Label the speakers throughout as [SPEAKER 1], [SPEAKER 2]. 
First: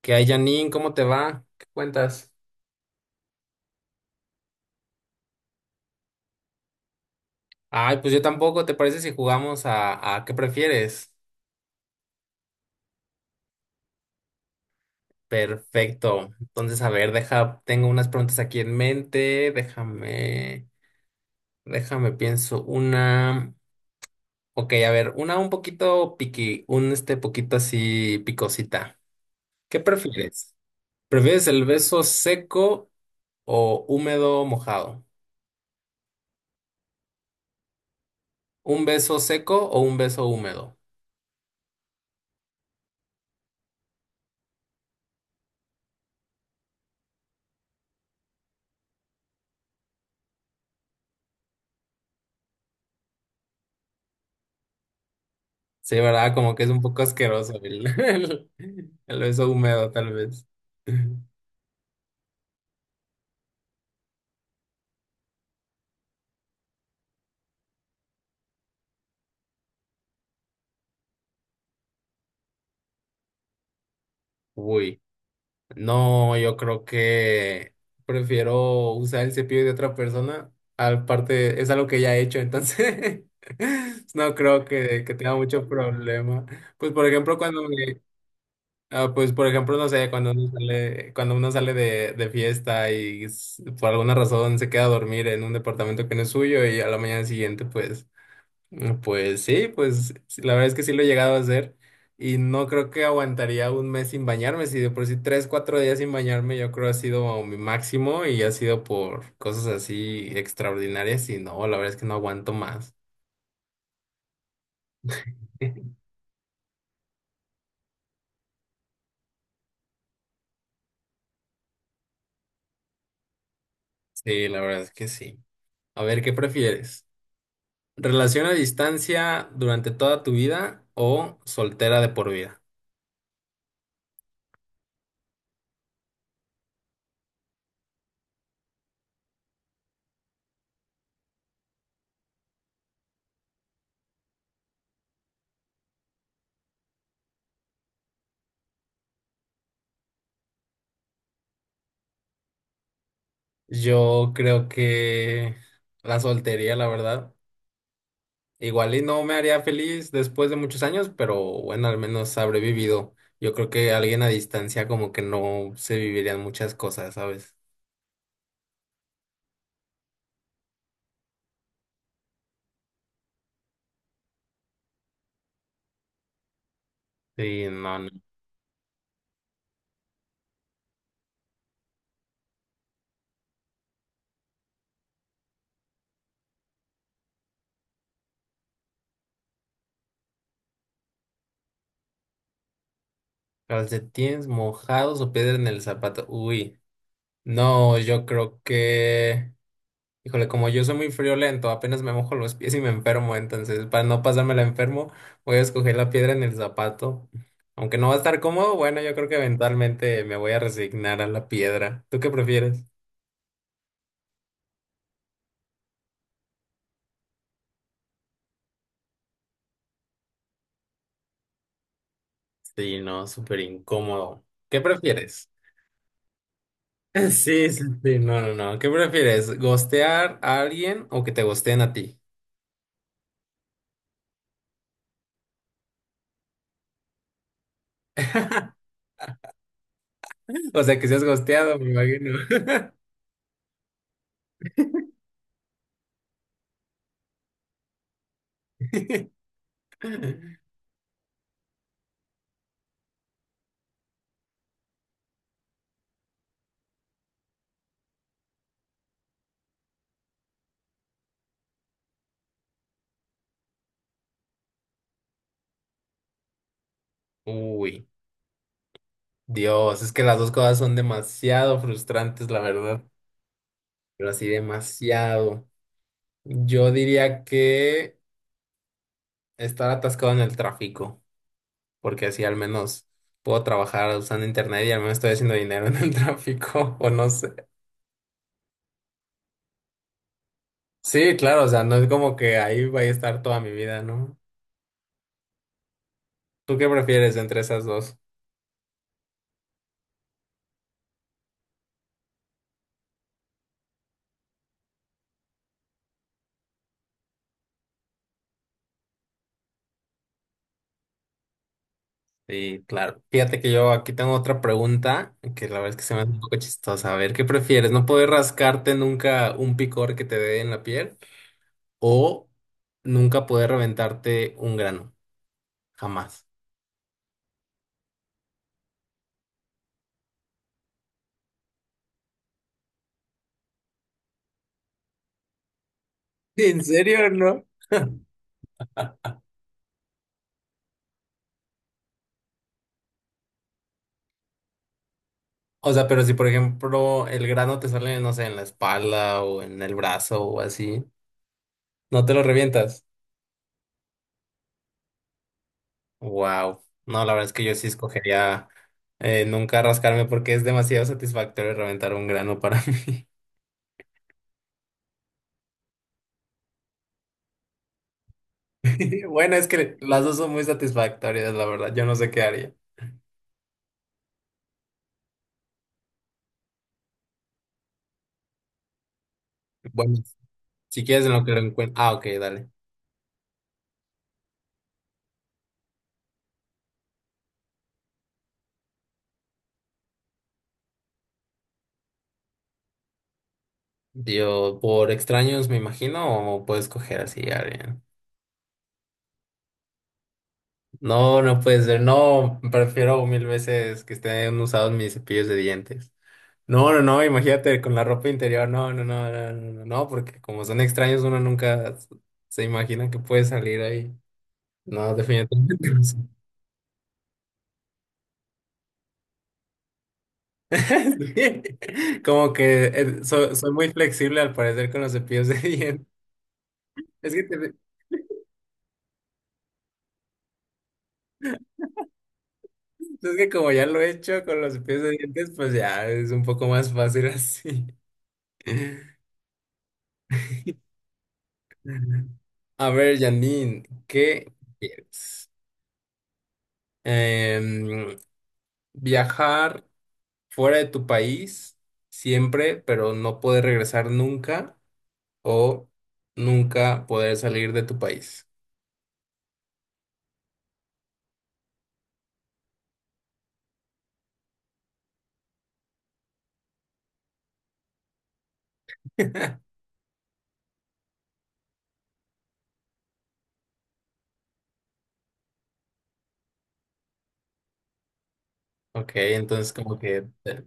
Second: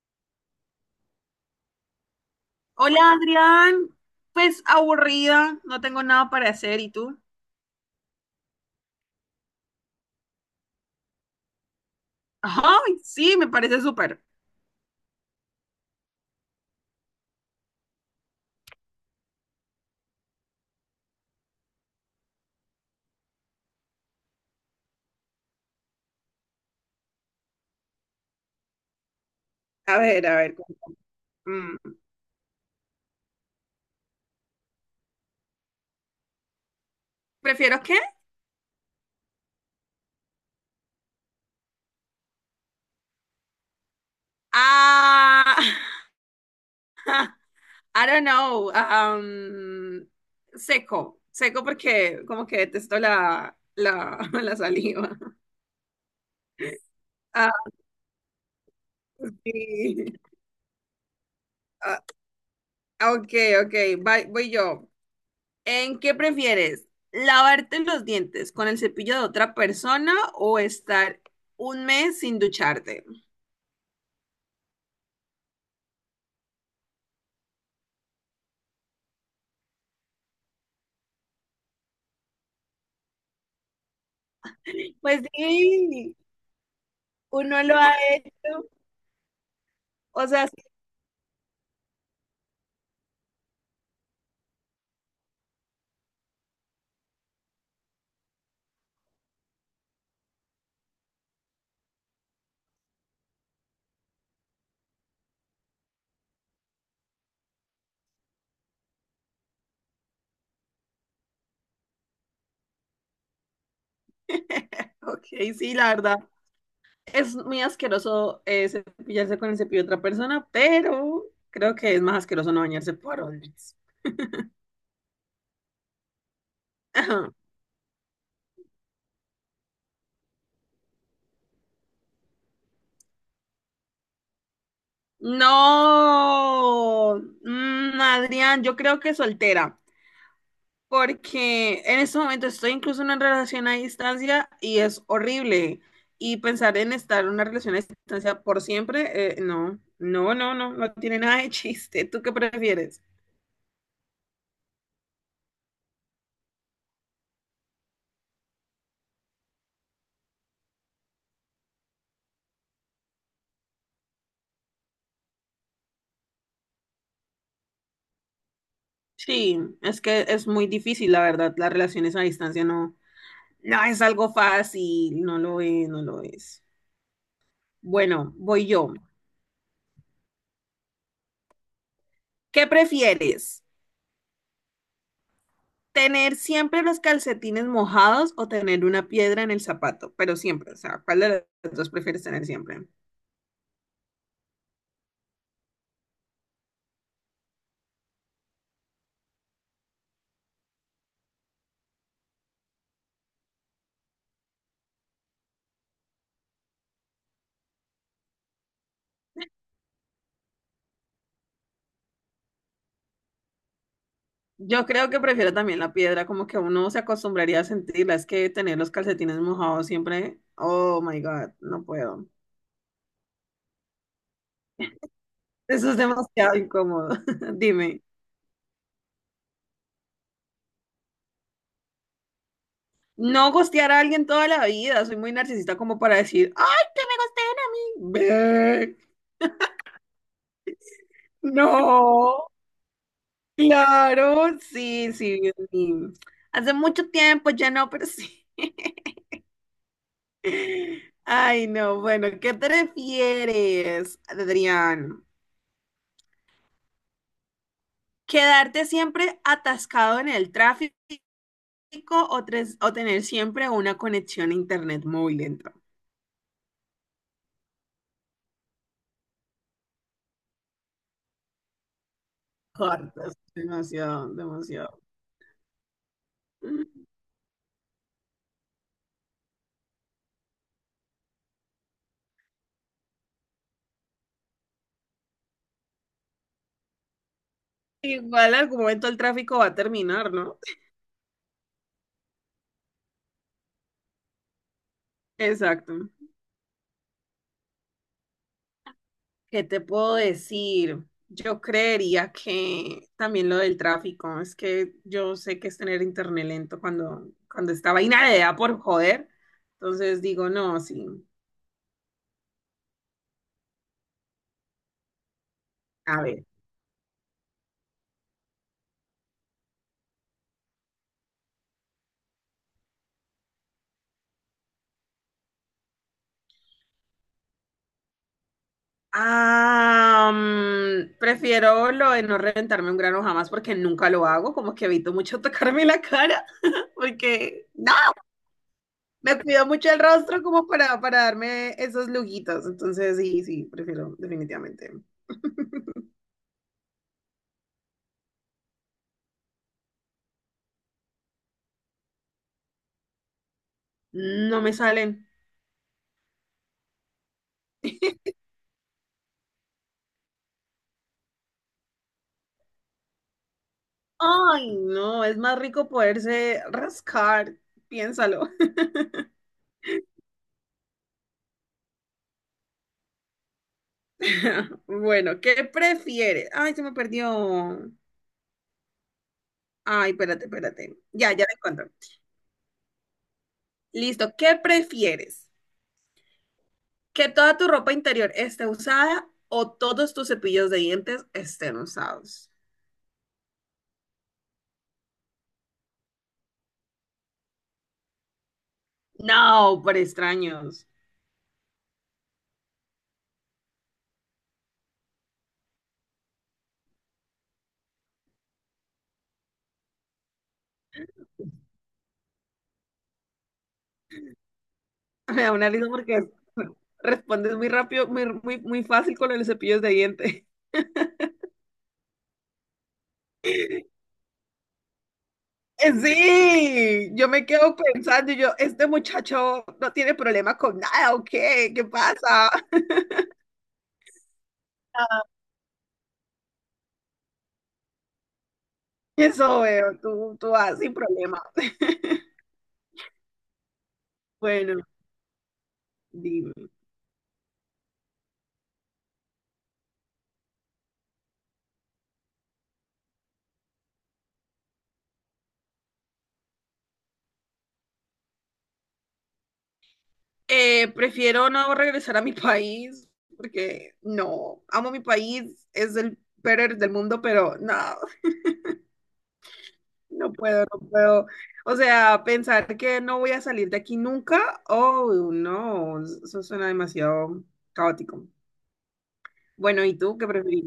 [SPEAKER 1] ¿Qué hay, Janine? ¿Cómo te va? ¿Qué cuentas?
[SPEAKER 2] Hola Adrián, pues aburrida, no tengo nada para hacer, ¿y tú?
[SPEAKER 1] Ay, pues yo tampoco. ¿Te parece si jugamos a qué prefieres?
[SPEAKER 2] Ay, sí, me parece súper.
[SPEAKER 1] Perfecto. Entonces, a ver, deja, tengo unas preguntas aquí en mente. Déjame, pienso una. Ok, a ver, una un poquito piqui, un poquito así picosita. ¿Qué
[SPEAKER 2] A ver, a
[SPEAKER 1] prefieres?
[SPEAKER 2] ver, cuéntame.
[SPEAKER 1] ¿Prefieres el
[SPEAKER 2] Mm,
[SPEAKER 1] beso seco o húmedo mojado?
[SPEAKER 2] ¿prefiero qué?
[SPEAKER 1] ¿Un beso seco o un beso húmedo?
[SPEAKER 2] Ah, I don't know. Seco, seco porque como que detesto la saliva.
[SPEAKER 1] Sí, ¿verdad? Como que es un poco
[SPEAKER 2] Ah,
[SPEAKER 1] asqueroso el, el beso húmedo, tal
[SPEAKER 2] sí.
[SPEAKER 1] vez.
[SPEAKER 2] Ah, ok, ok, voy yo. ¿En qué prefieres? ¿Lavarte los dientes con el cepillo de otra persona o estar 1 mes sin ducharte?
[SPEAKER 1] Uy, no, yo creo que prefiero usar el cepillo de otra persona. Aparte, es algo que ya he hecho, entonces no creo que
[SPEAKER 2] Pues
[SPEAKER 1] tenga mucho
[SPEAKER 2] sí,
[SPEAKER 1] problema. Pues, por ejemplo,
[SPEAKER 2] uno lo ha hecho.
[SPEAKER 1] pues, por ejemplo, no sé,
[SPEAKER 2] O
[SPEAKER 1] cuando
[SPEAKER 2] sea,
[SPEAKER 1] uno
[SPEAKER 2] sí,
[SPEAKER 1] sale, cuando uno sale de fiesta y por alguna razón se queda a dormir en un departamento que no es suyo y a la mañana siguiente, pues. Pues sí, la verdad es que sí lo he llegado a hacer y no creo que aguantaría un mes sin bañarme, si de por sí 3, 4 días sin bañarme yo creo ha sido mi máximo y ha sido por cosas así extraordinarias y no, la verdad es que no aguanto más.
[SPEAKER 2] ok, sí, la verdad. Es muy asqueroso, cepillarse con el cepillo de otra persona, pero creo que es más asqueroso no bañarse por 1 mes.
[SPEAKER 1] Sí, la verdad es que sí. A ver, ¿qué prefieres?
[SPEAKER 2] Ajá.
[SPEAKER 1] ¿Relación a distancia durante toda tu vida o soltera de por vida?
[SPEAKER 2] No, mm, Adrián, yo creo que soltera, porque en este momento estoy incluso en una relación a distancia y es horrible. Y pensar en estar en una relación a distancia por siempre, no, no, no, no, no tiene nada de chiste. ¿Tú qué prefieres?
[SPEAKER 1] Yo creo que la soltería, la verdad. Igual y no me haría feliz después de muchos años, pero bueno, al menos habré vivido. Yo creo que alguien a distancia como que no se vivirían muchas cosas, ¿sabes?
[SPEAKER 2] Sí, es que es muy difícil, la verdad, las relaciones a distancia no, no es algo fácil, no lo es, no lo es.
[SPEAKER 1] Sí, no, no.
[SPEAKER 2] Bueno, voy yo. ¿Qué prefieres? ¿Tener siempre los calcetines mojados o tener una piedra en el zapato? Pero siempre, o sea, ¿cuál de los dos prefieres tener siempre?
[SPEAKER 1] Calcetines mojados o piedra en el zapato. Uy, no, yo creo que... Híjole, como yo soy muy friolento, apenas me mojo los pies y me enfermo, entonces para no pasarme la enfermo, voy a escoger la piedra en el zapato. Aunque no va a estar cómodo, bueno, yo creo que eventualmente me voy a resignar a la piedra. ¿Tú qué prefieres?
[SPEAKER 2] Yo creo que prefiero también la piedra, como que uno se acostumbraría a sentirla. Es que tener los calcetines mojados siempre, oh my God, no puedo.
[SPEAKER 1] Sí, no, súper incómodo. ¿Qué prefieres?
[SPEAKER 2] Eso es demasiado incómodo.
[SPEAKER 1] Sí, sí,
[SPEAKER 2] Dime.
[SPEAKER 1] sí, no, no, no. ¿Qué prefieres? ¿Gostear a alguien o que te gosteen a ti?
[SPEAKER 2] No gostear a alguien toda la vida, soy muy narcisista como para decir, ¡ay, que me gosteen a mí! Ve,
[SPEAKER 1] O sea, que seas gosteado, me imagino.
[SPEAKER 2] no, claro, sí, sí, Dios mío. Hace mucho tiempo ya no, pero sí. Ay, no, bueno, ¿qué prefieres, Adrián? ¿Quedarte siempre atascado en el tráfico o, o tener siempre una conexión a internet muy lenta?
[SPEAKER 1] Uy, Dios, es que las dos cosas son demasiado frustrantes, la verdad.
[SPEAKER 2] Cortas,
[SPEAKER 1] Pero
[SPEAKER 2] demasiado,
[SPEAKER 1] así
[SPEAKER 2] demasiado.
[SPEAKER 1] demasiado. Yo diría que estar atascado en el tráfico, porque así al menos puedo trabajar usando internet y al menos estoy haciendo dinero en el tráfico, o no sé.
[SPEAKER 2] Igual algún momento el tráfico va a terminar, ¿no?
[SPEAKER 1] Sí, claro, o sea, no es como que ahí vaya a estar toda mi vida, ¿no?
[SPEAKER 2] Exacto.
[SPEAKER 1] ¿Tú qué prefieres entre esas dos?
[SPEAKER 2] ¿Qué te puedo decir? Yo creería que también lo del tráfico, es que yo sé que es tener internet lento cuando, cuando esta vaina de da por joder. Entonces digo, no, sí.
[SPEAKER 1] Sí, claro. Fíjate que yo aquí tengo otra pregunta que la verdad es que se me
[SPEAKER 2] A
[SPEAKER 1] hace un
[SPEAKER 2] ver.
[SPEAKER 1] poco chistosa. A ver, ¿qué prefieres? ¿No poder rascarte nunca un picor que te dé en la piel o nunca poder reventarte un grano? Jamás.
[SPEAKER 2] Ah, mm, prefiero lo de no reventarme un grano jamás porque nunca lo hago, como que evito mucho tocarme la cara,
[SPEAKER 1] ¿En serio, no?
[SPEAKER 2] porque me cuido mucho el rostro como para darme esos lujitos. Entonces, sí, sí, prefiero definitivamente.
[SPEAKER 1] O sea, pero si por ejemplo el grano te sale, no sé, en la espalda o en el brazo o así, ¿no te lo revientas?
[SPEAKER 2] No me salen.
[SPEAKER 1] Wow. No, la verdad es que yo sí escogería nunca rascarme porque es demasiado satisfactorio reventar un grano para mí.
[SPEAKER 2] Ay, no, es más rico poderse rascar. Piénsalo.
[SPEAKER 1] Bueno, es que las dos son muy satisfactorias, la verdad. Yo no sé qué haría.
[SPEAKER 2] Bueno, ¿qué prefieres? Ay, se me perdió. Ay,
[SPEAKER 1] Bueno,
[SPEAKER 2] espérate, espérate.
[SPEAKER 1] si quieres
[SPEAKER 2] Ya,
[SPEAKER 1] en lo
[SPEAKER 2] ya
[SPEAKER 1] que
[SPEAKER 2] te
[SPEAKER 1] lo
[SPEAKER 2] cuento.
[SPEAKER 1] encuentro. Ah, ok, dale.
[SPEAKER 2] Listo, ¿qué prefieres? ¿Que toda tu ropa interior esté usada o todos tus cepillos de dientes estén usados?
[SPEAKER 1] Yo, por extraños, me imagino, o puedes coger así a alguien.
[SPEAKER 2] No, por extraños.
[SPEAKER 1] No, no puede ser. No, prefiero mil veces que estén usados mis cepillos de dientes. No, no, no, imagínate con la ropa interior, no, no, no, no, no, no, no, porque como son extraños uno nunca se imagina que puede salir ahí. No,
[SPEAKER 2] Me da una risa
[SPEAKER 1] definitivamente no sé.
[SPEAKER 2] porque respondes muy rápido, muy fácil con los cepillos de diente.
[SPEAKER 1] Sí, como que soy muy flexible al parecer con los cepillos de dientes.
[SPEAKER 2] Sí, yo
[SPEAKER 1] Es que,
[SPEAKER 2] me quedo pensando, y yo, este muchacho no tiene problema con nada, ¿o qué? ¿Qué pasa?
[SPEAKER 1] es que como ya lo he hecho con los cepillos de dientes, pues ya es un poco más fácil así.
[SPEAKER 2] Eso veo, tú vas sin problema.
[SPEAKER 1] A ver, Janine, ¿qué
[SPEAKER 2] Bueno,
[SPEAKER 1] quieres?
[SPEAKER 2] dime.
[SPEAKER 1] Em, viajar fuera de tu país siempre, pero no poder regresar nunca o nunca poder salir de tu país.
[SPEAKER 2] Prefiero no regresar a mi país porque no, amo mi país, es el peor del mundo, pero no, no puedo, no puedo. O sea, pensar que no voy a salir de aquí nunca, oh, no, eso suena demasiado caótico.
[SPEAKER 1] Ok, entonces
[SPEAKER 2] Bueno, ¿y
[SPEAKER 1] como
[SPEAKER 2] tú
[SPEAKER 1] que,
[SPEAKER 2] qué preferís?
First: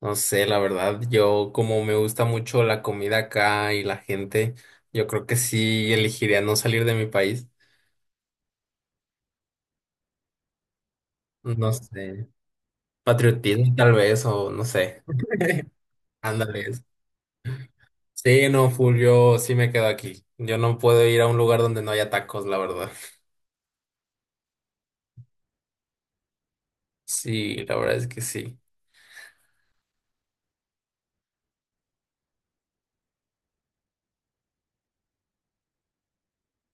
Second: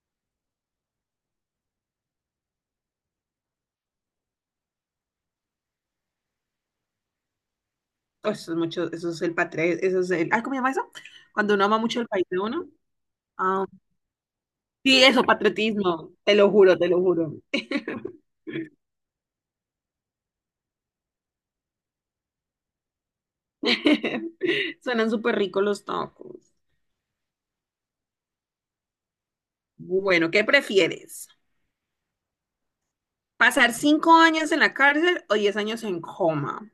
[SPEAKER 1] no sé, la verdad, yo como me gusta mucho la comida acá y la gente, yo creo que sí elegiría no salir de mi país.
[SPEAKER 2] Oh, eso es mucho, eso es el patriotismo, eso es el, ay, ¿cómo se llama eso? Cuando uno
[SPEAKER 1] No
[SPEAKER 2] ama mucho el país
[SPEAKER 1] sé,
[SPEAKER 2] de uno. Ah,
[SPEAKER 1] patriotismo tal vez o no sé,
[SPEAKER 2] sí, eso, patriotismo, te lo
[SPEAKER 1] ándale.
[SPEAKER 2] juro, te lo juro.
[SPEAKER 1] Sí, no, full, yo sí me quedo aquí. Yo no puedo ir a un lugar donde no haya tacos, la verdad.
[SPEAKER 2] Suenan súper ricos los tacos.
[SPEAKER 1] Sí, la verdad es que sí.
[SPEAKER 2] Bueno, ¿qué prefieres? ¿Pasar 5 años en la cárcel o 10 años en coma?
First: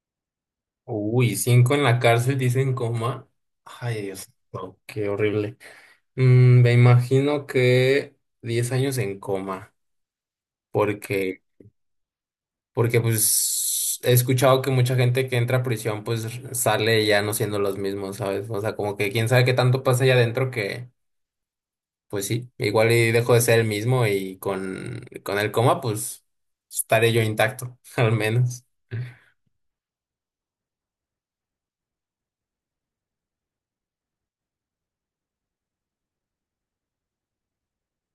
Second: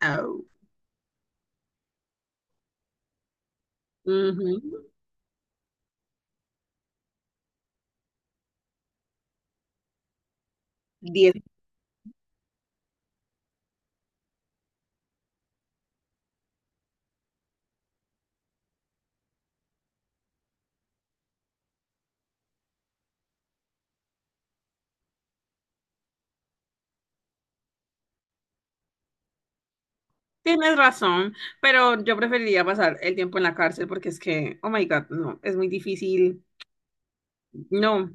[SPEAKER 2] Au.
[SPEAKER 1] Uy, 5 en la cárcel, dicen coma. Ay, Dios, no,
[SPEAKER 2] Ujú.
[SPEAKER 1] qué horrible. Me imagino que 10 años en coma, porque,
[SPEAKER 2] Diez.
[SPEAKER 1] porque pues he escuchado que mucha gente que entra a prisión pues sale ya no siendo los mismos, ¿sabes? O sea, como que quién sabe qué tanto pasa allá adentro que, pues sí, igual y dejo de ser el mismo y con el coma pues estaré yo intacto, al menos.
[SPEAKER 2] Tienes razón, pero yo preferiría pasar el tiempo en la cárcel porque es que, oh my God, no, es muy difícil. No,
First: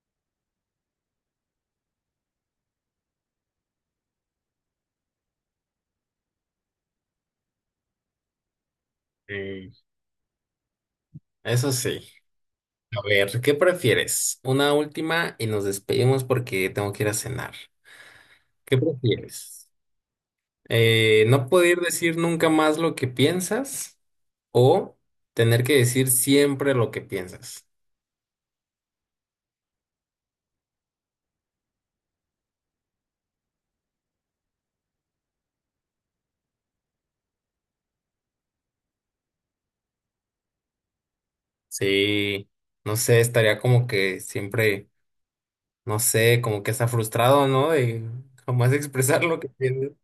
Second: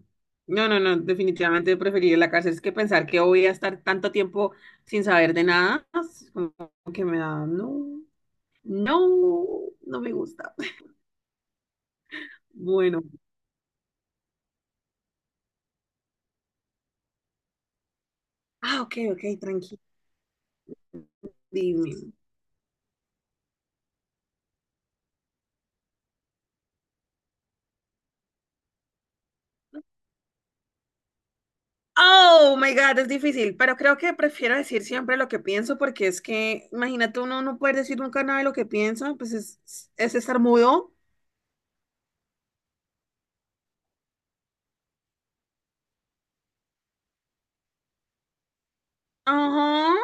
[SPEAKER 2] no, no, no, definitivamente preferiría la cárcel. Es que pensar que voy a estar tanto tiempo sin saber de nada, es como que me da, no, no,
[SPEAKER 1] Mm,
[SPEAKER 2] no me gusta.
[SPEAKER 1] Eso sí. A
[SPEAKER 2] Bueno,
[SPEAKER 1] ver, ¿qué prefieres? Una última y nos despedimos porque tengo que ir a cenar. ¿Qué
[SPEAKER 2] ah, ok, ok,
[SPEAKER 1] prefieres?
[SPEAKER 2] tranquilo,
[SPEAKER 1] ¿No poder
[SPEAKER 2] dime.
[SPEAKER 1] decir nunca más lo que piensas o tener que decir siempre lo que piensas?
[SPEAKER 2] Oh my God, es difícil, pero creo que prefiero decir siempre lo que pienso porque es que, imagínate uno no puede decir nunca nada de lo que piensa, pues es estar mudo.
[SPEAKER 1] Sí, no sé, estaría como que siempre, no sé, como que está frustrado, ¿no? De jamás expresar lo que piensas.
[SPEAKER 2] Ajá,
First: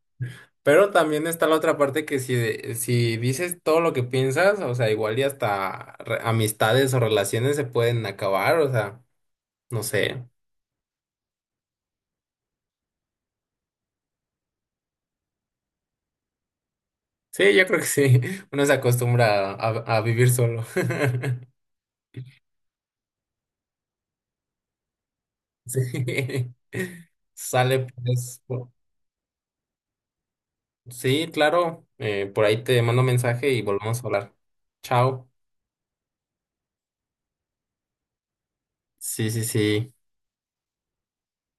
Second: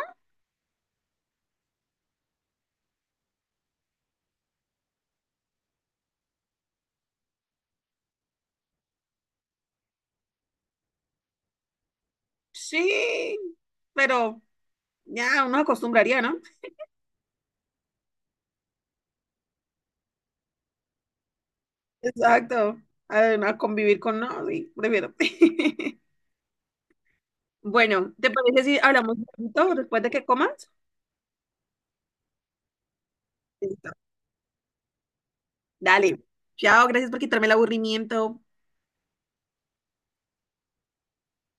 [SPEAKER 1] Pero también está la otra parte que si, si dices todo lo que piensas, o sea, igual y hasta amistades o relaciones se pueden acabar, o sea. No sé.
[SPEAKER 2] sí, pero ya uno acostumbraría, ¿no?
[SPEAKER 1] Sí, yo creo que sí. Uno se acostumbra a, vivir solo.
[SPEAKER 2] Exacto, a convivir con no, sí, prefiero.
[SPEAKER 1] Sí. Sale
[SPEAKER 2] Bueno, ¿te
[SPEAKER 1] pues.
[SPEAKER 2] parece
[SPEAKER 1] po-
[SPEAKER 2] si hablamos un poquito después de que comas?
[SPEAKER 1] Sí, claro. Por ahí te mando mensaje y
[SPEAKER 2] Listo.
[SPEAKER 1] volvemos a hablar. Chao.
[SPEAKER 2] Dale. Chao, gracias por quitarme el aburrimiento.
[SPEAKER 1] Sí, sí, sí.